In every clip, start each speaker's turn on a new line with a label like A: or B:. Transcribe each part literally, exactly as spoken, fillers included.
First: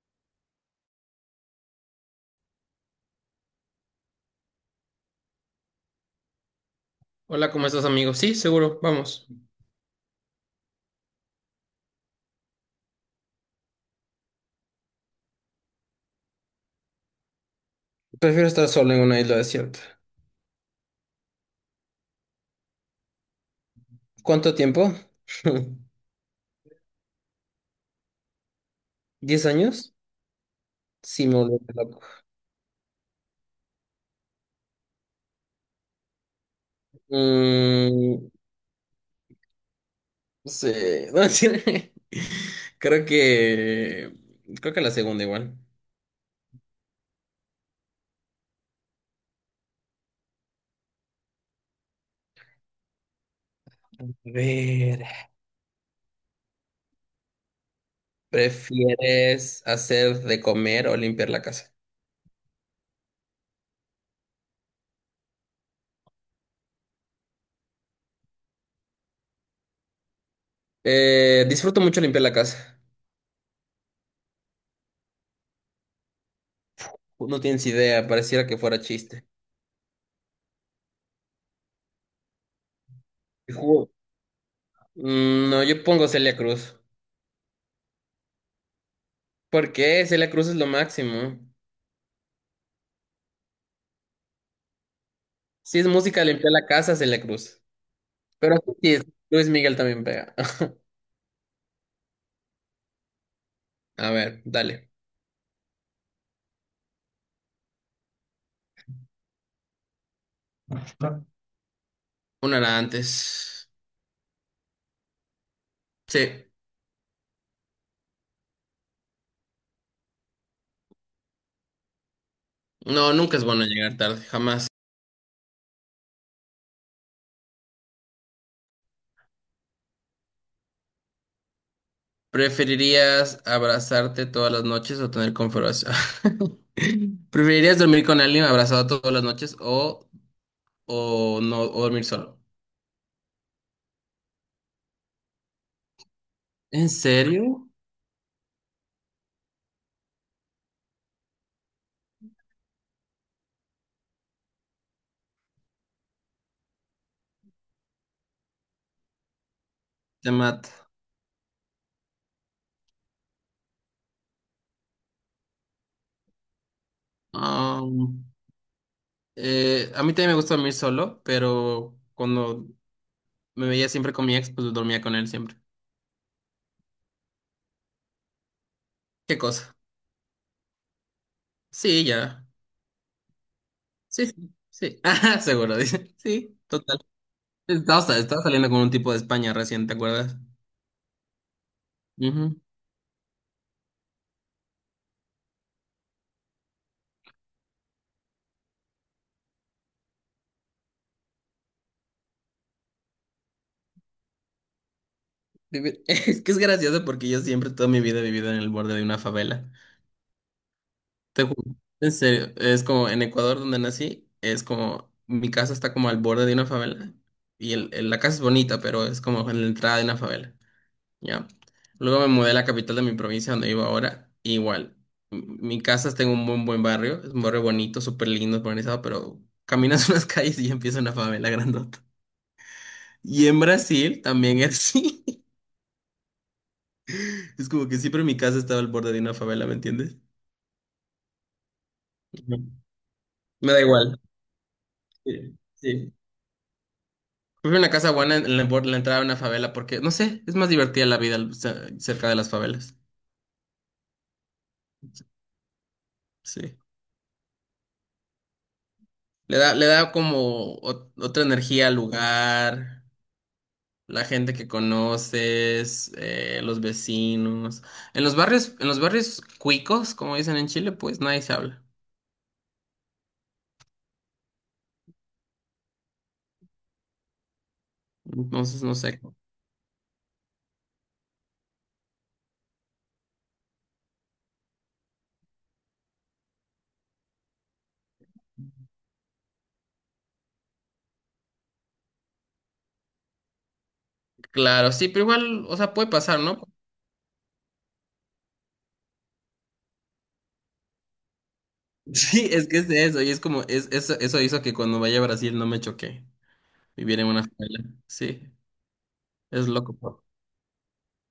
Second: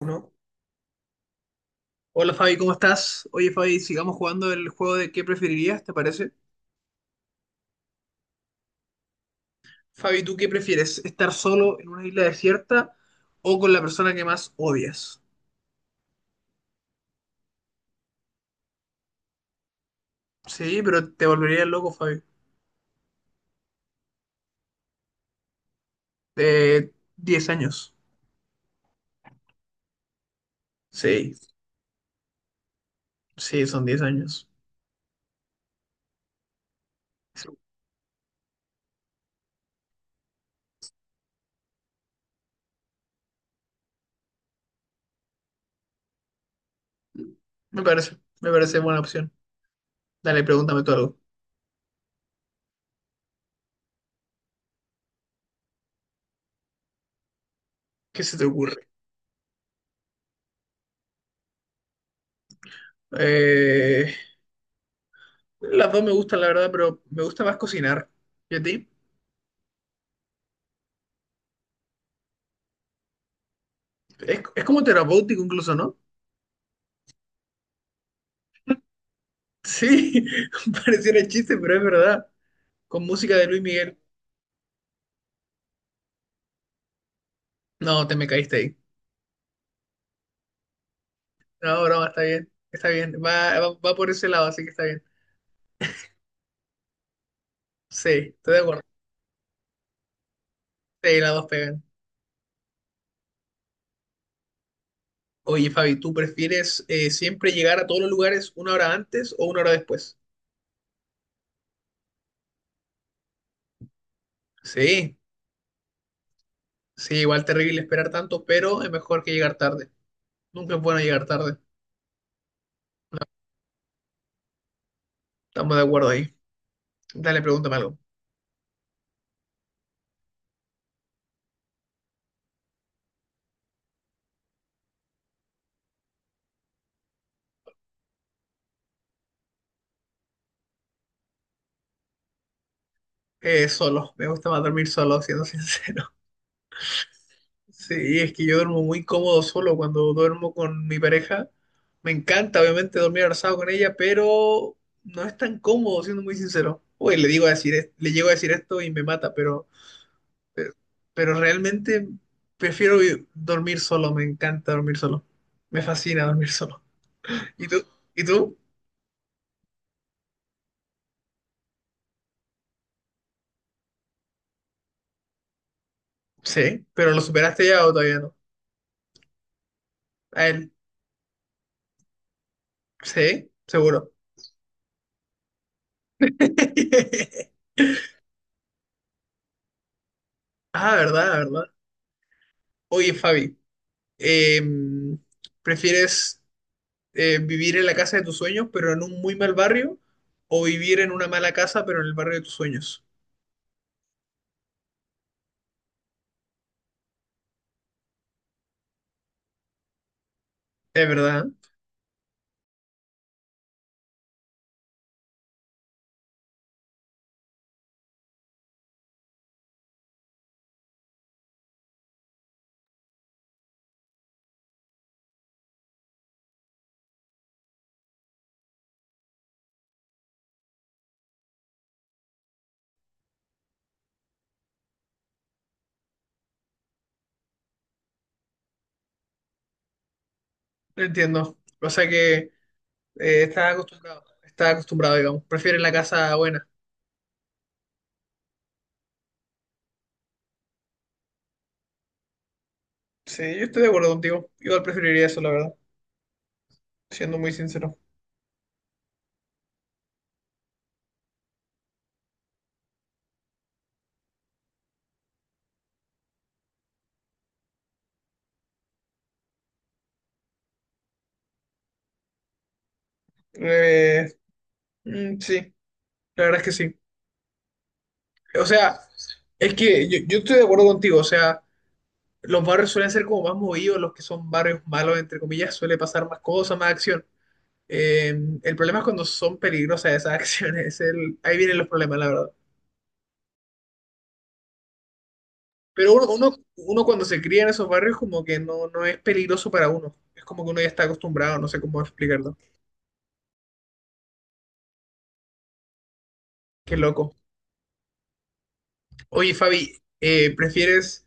A: Uno. Hola Fabi, ¿cómo estás? Oye Fabi, sigamos jugando el juego de qué preferirías, ¿te parece?
B: Hola, ¿cómo estás, amigo? Sí, seguro, vamos.
A: Fabi, ¿tú qué prefieres? ¿Estar solo en una isla desierta o con la persona que más odias?
B: Prefiero estar solo en una isla desierta.
A: Sí, pero te volverías loco, Fabi.
B: ¿Cuánto tiempo?
A: De diez años.
B: ¿Diez años? Sí,
A: Sí,
B: me volví loco.
A: sí, son diez años. Sí.
B: Mm, sí. No, sí. Creo que... Creo que la segunda igual.
A: Me parece, me parece buena opción. Dale, pregúntame tú algo.
B: A ver,
A: ¿Qué se te ocurre?
B: ¿prefieres hacer de comer o limpiar la casa?
A: Eh, las dos me gustan, la verdad, pero me gusta más cocinar. ¿Y a ti?
B: Eh, disfruto mucho limpiar la casa.
A: Es, es como terapéutico incluso, ¿no?
B: No tienes idea, pareciera que fuera chiste.
A: Sí, pareciera chiste, pero es verdad. Con música de Luis
B: Ju-
A: Miguel.
B: Mm, no, yo pongo Celia Cruz.
A: No, te me caíste ahí.
B: ¿Por qué? Celia Cruz es lo máximo.
A: No, no, está bien. Está bien. Va, va, va por ese lado, así que está bien.
B: Si es música, limpia la casa, se le cruza.
A: Sí, estoy
B: Pero
A: de acuerdo.
B: sí, es- Luis Miguel también pega.
A: Sí, las dos pegan.
B: A ver, dale.
A: Oye, Fabi, ¿tú prefieres eh, siempre llegar a todos los lugares una hora antes o una hora después?
B: Una era antes.
A: Sí,
B: Sí.
A: sí, igual terrible esperar tanto, pero es mejor que llegar tarde. Nunca es bueno llegar tarde.
B: No, nunca es bueno llegar tarde, jamás.
A: Estamos de acuerdo ahí. Dale, pregúntame algo.
B: ¿Preferirías abrazarte todas las noches o tener conversación? ¿Preferirías dormir con alguien abrazado todas las noches o, o no o dormir solo?
A: Eh, solo, me gusta más dormir solo, siendo sincero.
B: ¿En serio?
A: Sí, es que yo duermo muy cómodo solo cuando duermo con mi pareja. Me encanta, obviamente, dormir abrazado con ella, pero no es tan cómodo, siendo muy sincero. Uy, le digo a decir, es- le llego a decir esto y me mata, pero,
B: Te mata.
A: pe- pero realmente prefiero vi- dormir solo, me encanta dormir solo. Me fascina dormir solo. ¿Y tú?
B: Um,
A: ¿Y tú?
B: eh, a mí también me gusta dormir solo, pero cuando me veía siempre con mi ex, pues dormía con él siempre.
A: Sí, pero ¿lo superaste ya o todavía no?
B: ¿Qué cosa?
A: A él,
B: Sí, ya.
A: sí, seguro.
B: Sí, sí, sí. Ajá, seguro, dice. Sí, total. Estaba, estaba saliendo con un tipo de España recién, ¿te acuerdas?
A: Ah, verdad, verdad.
B: Ujú.
A: Oye, Fabi, em, ¿prefieres eh, vivir en la casa de tus sueños, pero en un muy mal barrio, o vivir en una mala casa, pero en el barrio de tus sueños?
B: Vivi- Es que es gracioso porque yo siempre toda mi vida he vivido en el borde de una favela.
A: Es
B: Te
A: verdad,
B: juro. En serio, es como en Ecuador donde nací, es como mi casa está como al borde de una favela y el, el- la casa es bonita, pero es como en la entrada de una favela. Ya. Luego me mudé a la capital de mi provincia donde vivo ahora. Igual. m- Mi casa está en un buen, buen barrio. Es un barrio bonito, súper lindo, organizado, pero caminas unas calles y ya empieza una favela grandota. Y en Brasil también es así. Es como que siempre mi casa estaba al borde de una favela, ¿me entiendes?
A: ¿eh? Entiendo. O sea que
B: Ujú.
A: eh,
B: Me
A: estás
B: da igual.
A: acostumbrado, estás acostumbrado, digamos.
B: Sí,
A: Prefieres la
B: sí.
A: casa buena.
B: Prefiero una casa buena en la, bor- en la entrada de una favela porque, no sé, es más divertida la vida al- ce- cerca de las favelas.
A: Sí, yo estoy de acuerdo contigo. Igual preferiría eso, la verdad,
B: Sí.
A: siendo muy sincero.
B: Le da, le da como ot- otra energía al lugar. La gente que conoces, eh, los vecinos. En los barrios, en los barrios cuicos, como dicen en Chile, pues nadie se habla.
A: Eh, mm, sí, la verdad es que sí. O
B: Entonces, no
A: sea,
B: sé.
A: es que yo, yo estoy de acuerdo contigo, o sea, los barrios suelen ser como más movidos, los que son barrios malos, entre comillas, suele pasar más cosas, más acción. Eh, el problema es cuando son peligrosas esas acciones. Es el- ahí vienen los problemas, la verdad.
B: Claro, sí, pero igual, o sea, puede
A: Pero uno,
B: pasar, ¿no?
A: uno, uno cuando se cría en esos barrios como que no, no es peligroso para uno. Es como que uno ya está acostumbrado, no sé cómo
B: Sí,
A: explicarlo.
B: es que es de eso, y es como, es, eso, eso hizo que cuando vaya a Brasil no me choqué.
A: Qué
B: Vivir en
A: loco.
B: una favela. Sí,
A: Oye,
B: es loco,
A: Fabi,
B: po.
A: eh, ¿prefieres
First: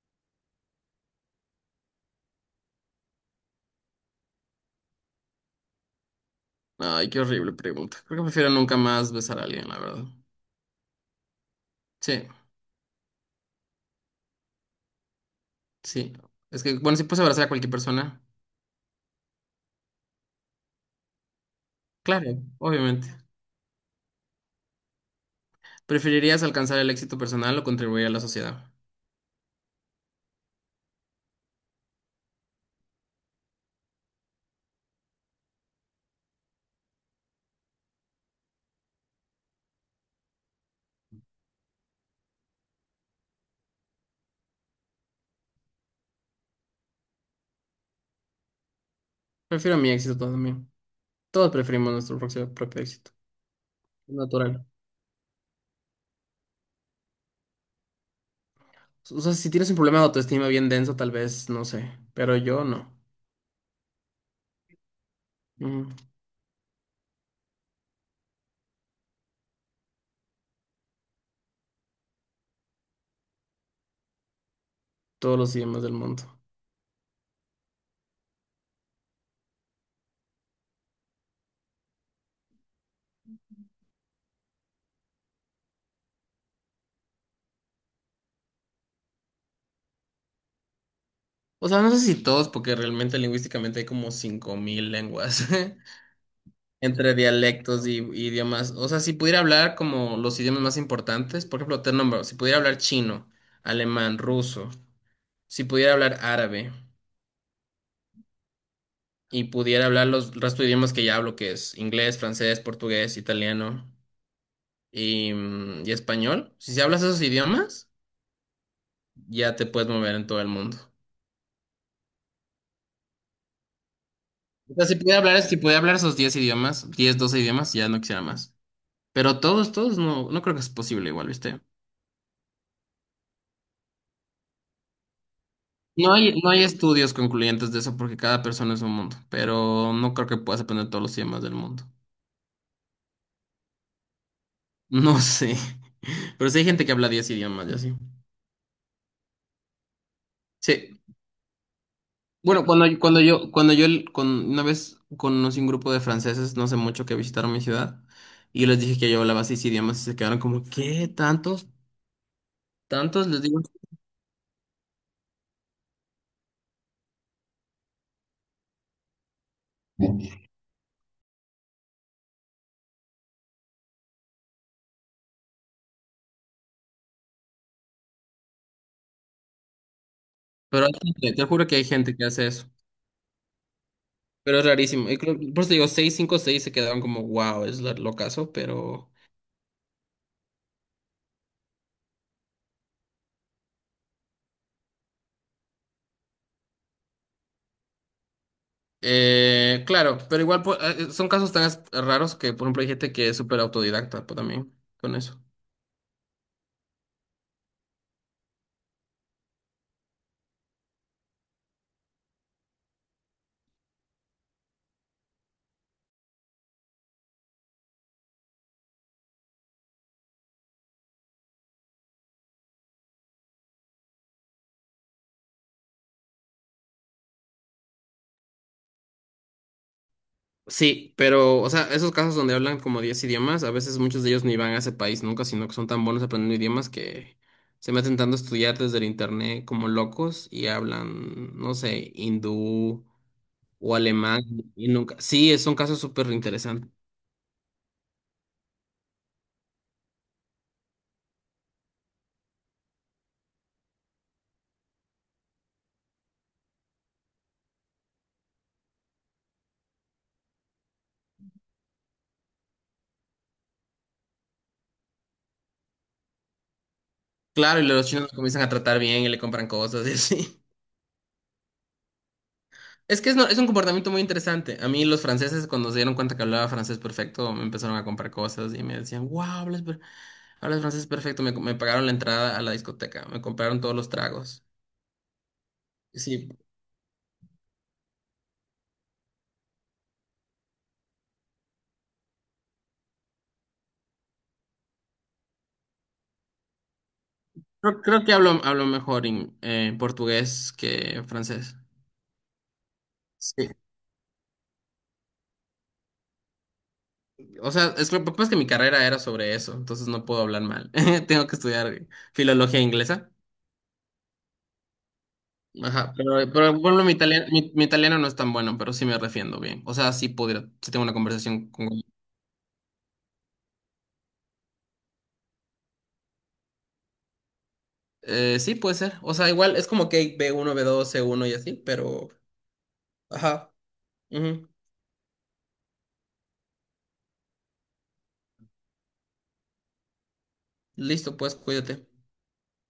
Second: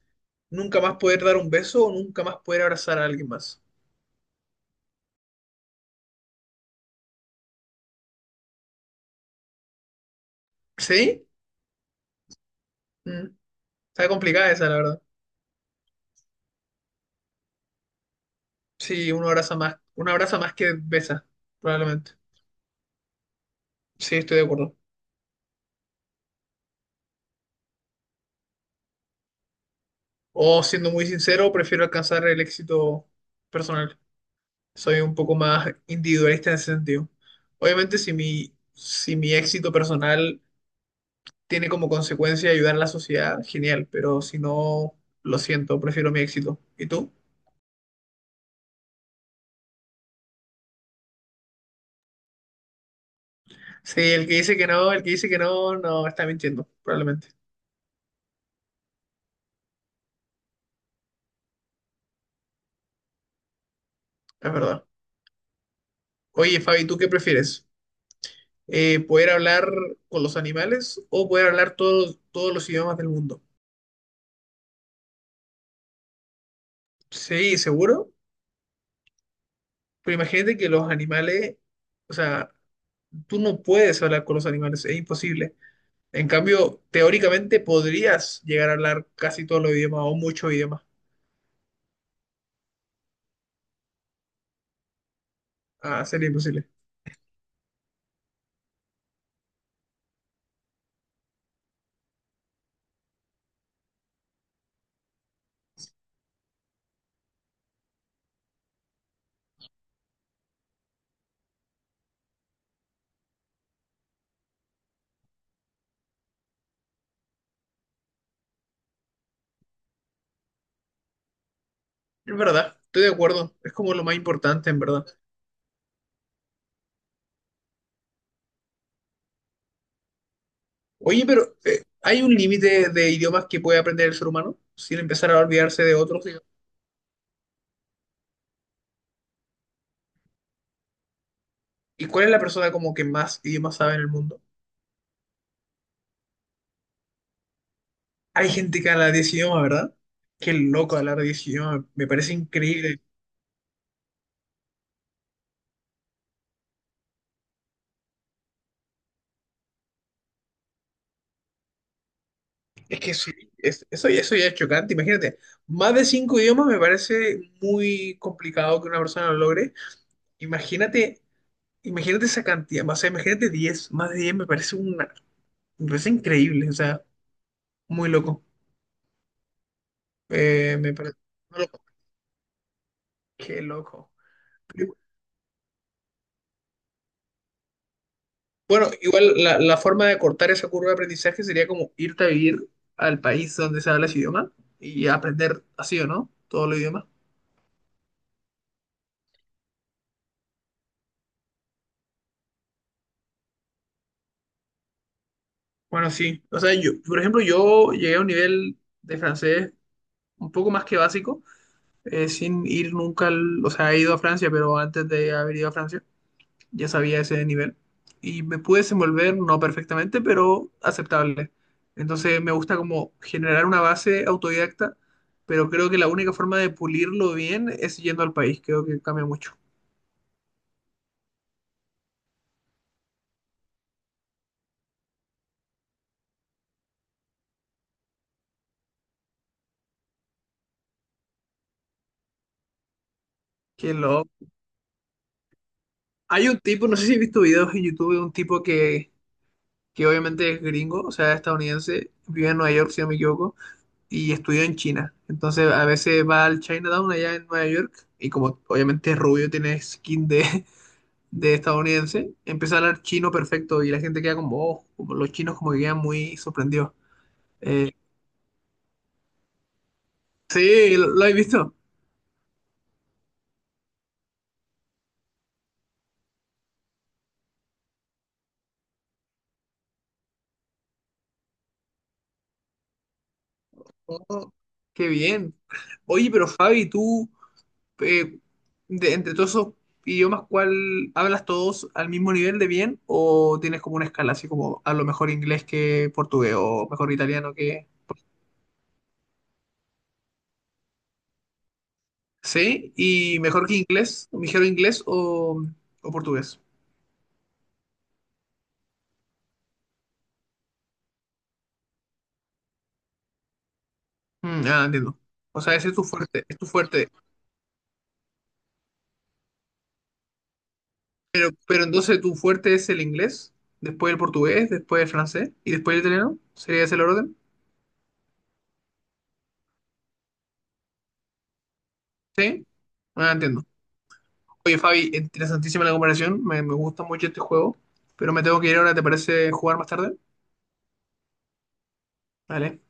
A: nunca más poder dar un beso o nunca más poder abrazar a alguien más?
B: Ay, qué horrible pregunta. Creo que prefiero nunca más besar a alguien, la verdad.
A: ¿Sí?
B: Sí,
A: Mm, está complicada esa, la verdad.
B: sí. Es que, bueno, si puedes abrazar a cualquier persona,
A: Sí, uno abraza más, uno abraza más que besa, probablemente.
B: claro, obviamente.
A: Sí, estoy de acuerdo.
B: ¿Preferirías alcanzar el éxito personal o contribuir a la sociedad?
A: O siendo muy sincero, prefiero alcanzar el éxito personal. Soy un poco más individualista en ese sentido. Obviamente, si mi, si mi éxito personal tiene como consecuencia ayudar a la sociedad, genial, pero si no, lo siento, prefiero mi éxito. ¿Y tú?
B: Prefiero mi éxito también. Todos preferimos nuestro propio, propio éxito.
A: Sí,
B: Es
A: el que dice
B: natural.
A: que no, el que dice que no, no, está mintiendo, probablemente.
B: O sea, si tienes un problema de autoestima bien denso, tal vez, no sé. Pero yo no.
A: Es verdad.
B: Mm,
A: Oye, Fabi, ¿tú qué prefieres? Eh, ¿poder hablar con los animales o poder hablar todos, todos los idiomas del mundo?
B: Todos los idiomas del mundo.
A: Sí, seguro. Pero imagínate que los animales, o sea, tú no puedes hablar con los animales, es imposible. En cambio, teóricamente podrías llegar a hablar casi todos los idiomas o muchos idiomas.
B: O sea, no sé si todos, porque realmente lingüísticamente hay como cinco mil lenguas
A: Ah, sería imposible.
B: entre dialectos y, y idiomas. O sea, si pudiera hablar como los idiomas más importantes, por ejemplo, te nombro, si pudiera hablar chino, alemán, ruso, si pudiera hablar árabe, y pudiera hablar los el resto de idiomas que ya hablo, que es inglés, francés, portugués, italiano y, mm, y español. Si se hablas esos idiomas, ya te puedes mover en todo el mundo.
A: Es verdad, estoy de acuerdo. Es como lo más importante,
B: O
A: en
B: sea, si
A: verdad.
B: pudiera hablar, si pudiera hablar esos diez idiomas, diez doce idiomas, ya no quisiera más. Pero todos, todos no, no creo que es posible
A: Oye,
B: igual,
A: pero
B: ¿viste?
A: eh, ¿hay un límite de idiomas que puede aprender el ser humano sin empezar a olvidarse de
B: No
A: otros,
B: hay,
A: digamos?
B: no hay estudios concluyentes de eso porque cada persona es un mundo, pero no creo que puedas aprender todos los idiomas del mundo.
A: ¿Y cuál es la persona como que más idiomas sabe en el mundo?
B: No sé. Pero sí hay gente que habla diez idiomas y así.
A: Hay gente que habla diez idiomas, ¿verdad? Qué
B: Sí.
A: loco hablar diez idiomas. Me parece
B: Bueno, cuando, yo-
A: increíble.
B: cuando yo, cuando yo el- con, una vez conocí un grupo de franceses, no sé mucho, que visitaron mi ciudad, y les dije que yo hablaba seis idiomas y se quedaron como, ¿qué? ¿Tantos?
A: Es que
B: ¿Tantos?
A: sí,
B: Les digo,
A: es- eso, ya- eso ya es chocante. Imagínate, más de cinco idiomas me parece muy complicado que una persona lo logre. Imagínate, imagínate esa cantidad, o sea, imagínate diez, más de diez me parece una, me parece increíble, o sea, muy loco. Eh,
B: pero hay
A: me parece,
B: gente, te
A: no
B: juro
A: lo-
B: que hay gente que hace eso,
A: Qué loco.
B: pero es rarísimo. Y creo- por eso digo, seis, cinco, seis se quedaron como, wow, es la- lo caso,
A: Bueno,
B: pero.
A: igual la, la forma de cortar esa curva de aprendizaje sería como irte a vivir al país donde se habla ese idioma y aprender así o no, todo el idioma.
B: Eh, claro, pero igual pues, eh, son casos tan as- raros que, por ejemplo, hay gente que es súper autodidacta pues, también con eso.
A: Bueno, sí, o sea, yo, por ejemplo, yo llegué a un nivel de francés un poco más que básico, eh, sin ir nunca, al- o sea, he ido a Francia, pero antes de haber ido a Francia ya sabía ese nivel y me pude desenvolver, no perfectamente, pero aceptable. Entonces me gusta como generar una base autodidacta, pero creo que la única forma de pulirlo bien es yendo al país, creo que cambia mucho.
B: Sí, pero, o sea, esos casos donde hablan como diez idiomas, a veces muchos de ellos ni van a ese país nunca, sino que son tan buenos aprendiendo idiomas que se meten tanto a estudiar desde el internet como locos y hablan, no sé, hindú
A: Que
B: o
A: lo...
B: alemán y nunca. Sí, es un caso súper
A: Hay un tipo,
B: interesante.
A: no sé si has visto videos en YouTube de un tipo que, que obviamente es gringo, o sea, estadounidense, vive en Nueva York, si no me equivoco, y estudió en China. Entonces a veces va al Chinatown allá en Nueva York y como obviamente es rubio, tiene skin de, de estadounidense, empieza a hablar chino perfecto y la gente queda como, oh, como los chinos como que quedan muy sorprendidos.
B: Claro, y
A: Eh,
B: los chinos lo comienzan a tratar bien y le compran cosas y así.
A: sí, lo, lo he visto.
B: Es que es, no- es un comportamiento muy interesante. A mí los franceses, cuando se dieron cuenta que hablaba francés perfecto, me empezaron a comprar cosas y me decían, wow, hablas, per- hablas francés perfecto. Me, me pagaron la entrada a la discoteca, me compraron todos los
A: Oh,
B: tragos.
A: qué bien. Oye, pero
B: Sí,
A: Fabi, tú, eh, de, entre todos esos idiomas, ¿cuál hablas todos al mismo nivel de bien o tienes como una escala así como a lo mejor inglés que portugués o mejor italiano que...?
B: creo, creo que hablo, hablo mejor en eh, portugués que francés.
A: Sí, y mejor
B: Sí.
A: que inglés, mejor inglés o, o portugués.
B: O sea, es que lo que pasa es que mi carrera era sobre eso, entonces no puedo hablar mal. Tengo que estudiar filología inglesa.
A: Mm, ah, entiendo. O sea, ese es tu
B: Ajá, pero,
A: fuerte, es tu
B: pero por ejemplo,
A: fuerte.
B: mi italiano, mi, mi italiano no es tan bueno, pero sí me refiendo bien. O sea, sí pudiera, sí tengo una
A: Pero,
B: conversación
A: pero
B: con.
A: entonces tu fuerte es el inglés, después el portugués, después el francés y después el italiano. ¿Sería ese el orden?
B: Eh, sí, puede ser. O sea, igual es como que hay B uno, B dos, C uno y así, pero.
A: Sí. Ah, entiendo.
B: Ajá. Ujú.
A: Oye, Fabi, interesantísima la comparación. Me, me gusta mucho este juego. Pero me tengo que ir ahora, ¿te parece jugar más tarde?
B: Listo, pues cuídate.
A: Vale.